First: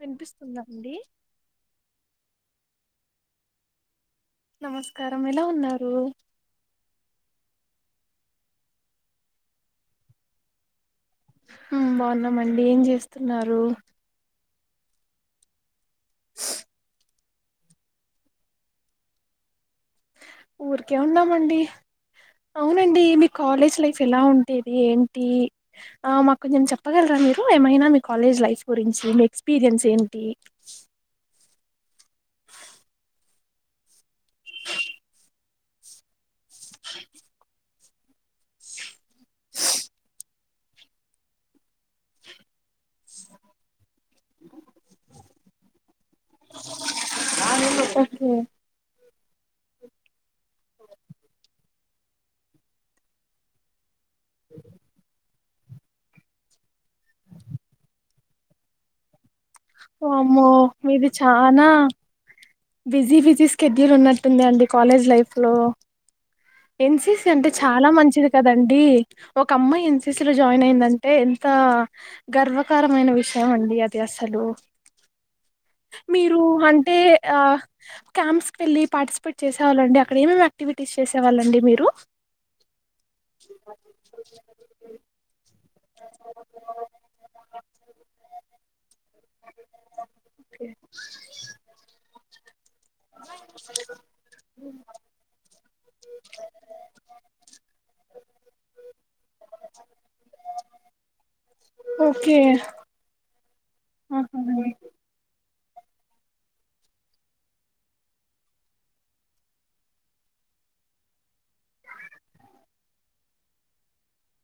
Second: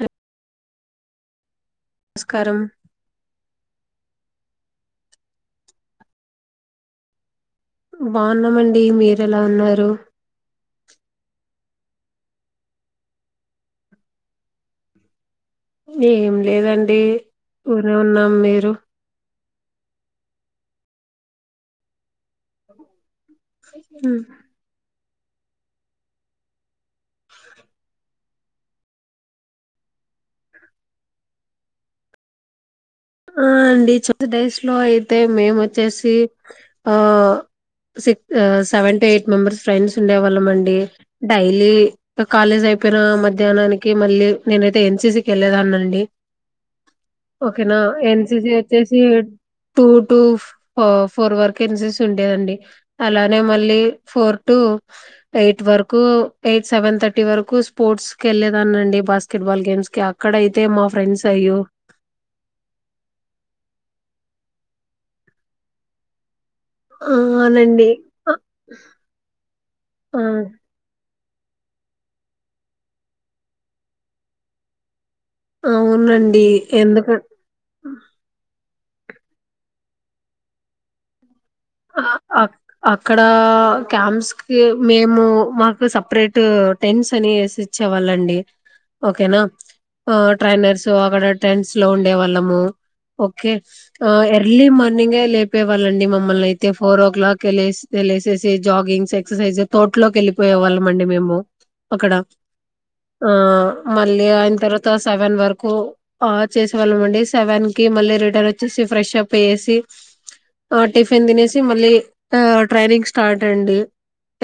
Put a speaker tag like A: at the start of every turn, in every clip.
A: వినిపిస్తుంద అండి
B: నమస్కారం
A: నమస్కారం ఎలా ఉన్నారు
B: బాగున్నామండి మీరెలా ఉన్నారు
A: బాగున్నామండి ఏం చేస్తున్నారు
B: ఏం లేదండి ఊర్కె ఉన్నాం మీరు
A: ఊరికే ఉన్నామండి అవునండి మీ కాలేజ్ లైఫ్ ఎలా ఉండేది ఏం ఆ మాకు కొంచం చెప్పగలరా మీరు ఏమైనా మీ కాలేజ్ లైఫ్ గురించి మీ ఎక్స్పీరియన్స్ ఏంటి
B: ఆ అండి చెప్తా డేస్ లో అయితే మేము వచ్చేసి ఆ క్స్ seven to eight member friends ఉండ వాళ్ళండి డైలీ కాలేజ్ అయిపోయిన మధ్యాహ్నానికి మళ్ళీ నేనైతే ఎన్సిసికి వెళ్ళలేదాన్నిండి ఓకేనా
A: ఓకే
B: ఎన్సిసి వచ్చే స టూ టూఫ ఫోర్ వర్కస ఉండేదండి అలానే మళ్ళీ ఫోర్ టూ ఎయిట్ వరకు ఎయిట్ సెవెన్ థర్టీ వరకు స్పోర్ట్స్ క వెళ్ళలేదాన్ని అండి బస్ స్కెట్ బాల్ గేమ్స్ కి అక్కడ
A: వామ్మో
B: అయితే మా
A: మీది
B: ఫ్రెండ్స్ అయ్యో
A: చానా బిజీ బిజీ స్కెడ్యూల్ ఉన్నట్టుంది అండి కాలేజ్ లైఫ్ లో
B: ఆ
A: ఎన్సిసి అంటే
B: అవునండి
A: చాలా మంచిది
B: అ
A: కదండి ఒక అమ్మాయి ఎన్సిసి లో
B: ఆ
A: జాయిన్ అయిందండి అంటే ఎంత గర్వకరమైన విషయం అండి అది అసలు మీరు
B: అవునండి
A: అంటే
B: ఎందుక
A: ఆ క్యాంప్స్ వెళ్ళి పార్టిసిపేట్సవాళ్ళండి అక్కడ ఏేమి యాటివిటీస్ చేసేవాళ్ళండి మీరు
B: అ అక్కడ క్యాంప్స్ కి మేము మాకు సపరేట్ టెంట్స్ అని వేసి ఇచ్చేవాళ్ళండి ఓకేనా ట్రైనర్స్ అక్కడ టెంట్స్ లో ఉండే వాళ్ళము ఓకే ఎర్లీ మార్నింగ్ే లేపే కావాలండి మమ్మల్ని అతే అయితే ఫోర్ ఓ క్లాక్ వె తెలిసేసి జాగింగ్స్ ఎక్సర్సైజ్ తోటలోకి వెళ్ళిపోయే వాళ్ళం అండి మేము అక్కడ
A: ఓకే
B: ఆ మళ్ళీ ఆయిన తర్వాత సెవెన్ వరక్ చేేవాళ్ళం సెవెన్ కి మళ్ళ రిటర్న్ వచ్చే ఫ్రెష్ప్ వసి టిఫిన్ తినేవాల్లము మళ్ళీ ట్రైనింగ్ స్టార్ట్ అండి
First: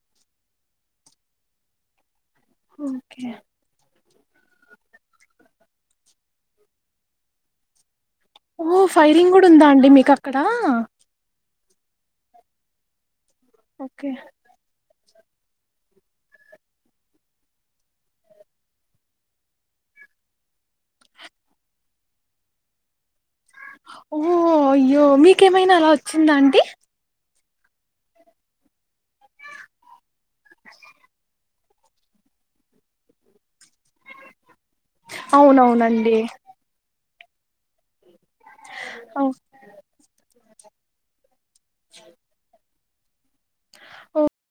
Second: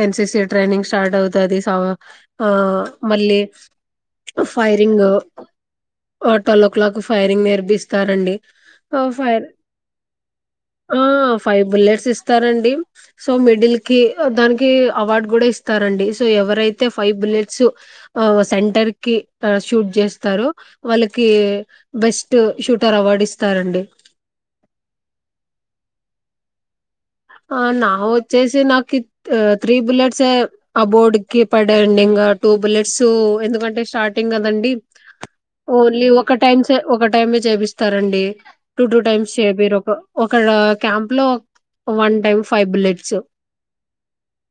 B: ఎన్సిసి ట్రైనింగ్ స్టార్ట్ అవుతుది ఆ
A: ఓకే
B: మళ్ళీ ఫైరింగ్ ఓ ట్వల్ ఓ క్లాక్ ఫైరింగ్ నేర్పిస్తుంది
A: ఓ ఫైరింగ్ఉందా అండి మీకు అక్కడ
B: ఫైవ్ బుల్లెట్స్ ఇస్తారండి సో మిడిల్కి
A: ఓకే
B: దానికియా అవార్డ్ కూడా ఇస్తారండి, సో ఎవరైతే ఫైవ్ బుల్లెట్సు అవ్ సెంటర్కి షూట్ చేస్తారో వాళ్ళకి బెస్ట్ షూటర్ అవార్డు ఇస్త్
A: ఓ యో మీకేమైనా రవ్ చ్చిందా అండి
B: ఆ నా వొచ్చేసి నాకు త త్రీ బుల్లెట్సే ఆ బోర్డ్ కి పడండి ఇంకా టూ బుల్లెటుసు ఎందుకంటే స్టార్టింగ్ కదాండి ఓన్లీ
A: అవునవునండి
B: ఒక టైమ్సే ఒకట్ టైమే చేపిస్తారండి టూ టూ
A: ఓ
B: టైమ్స్ చేపిరు ఒక ఓక్ క్కడ క్యాంప్ లో one time five bullet so
A: ఓ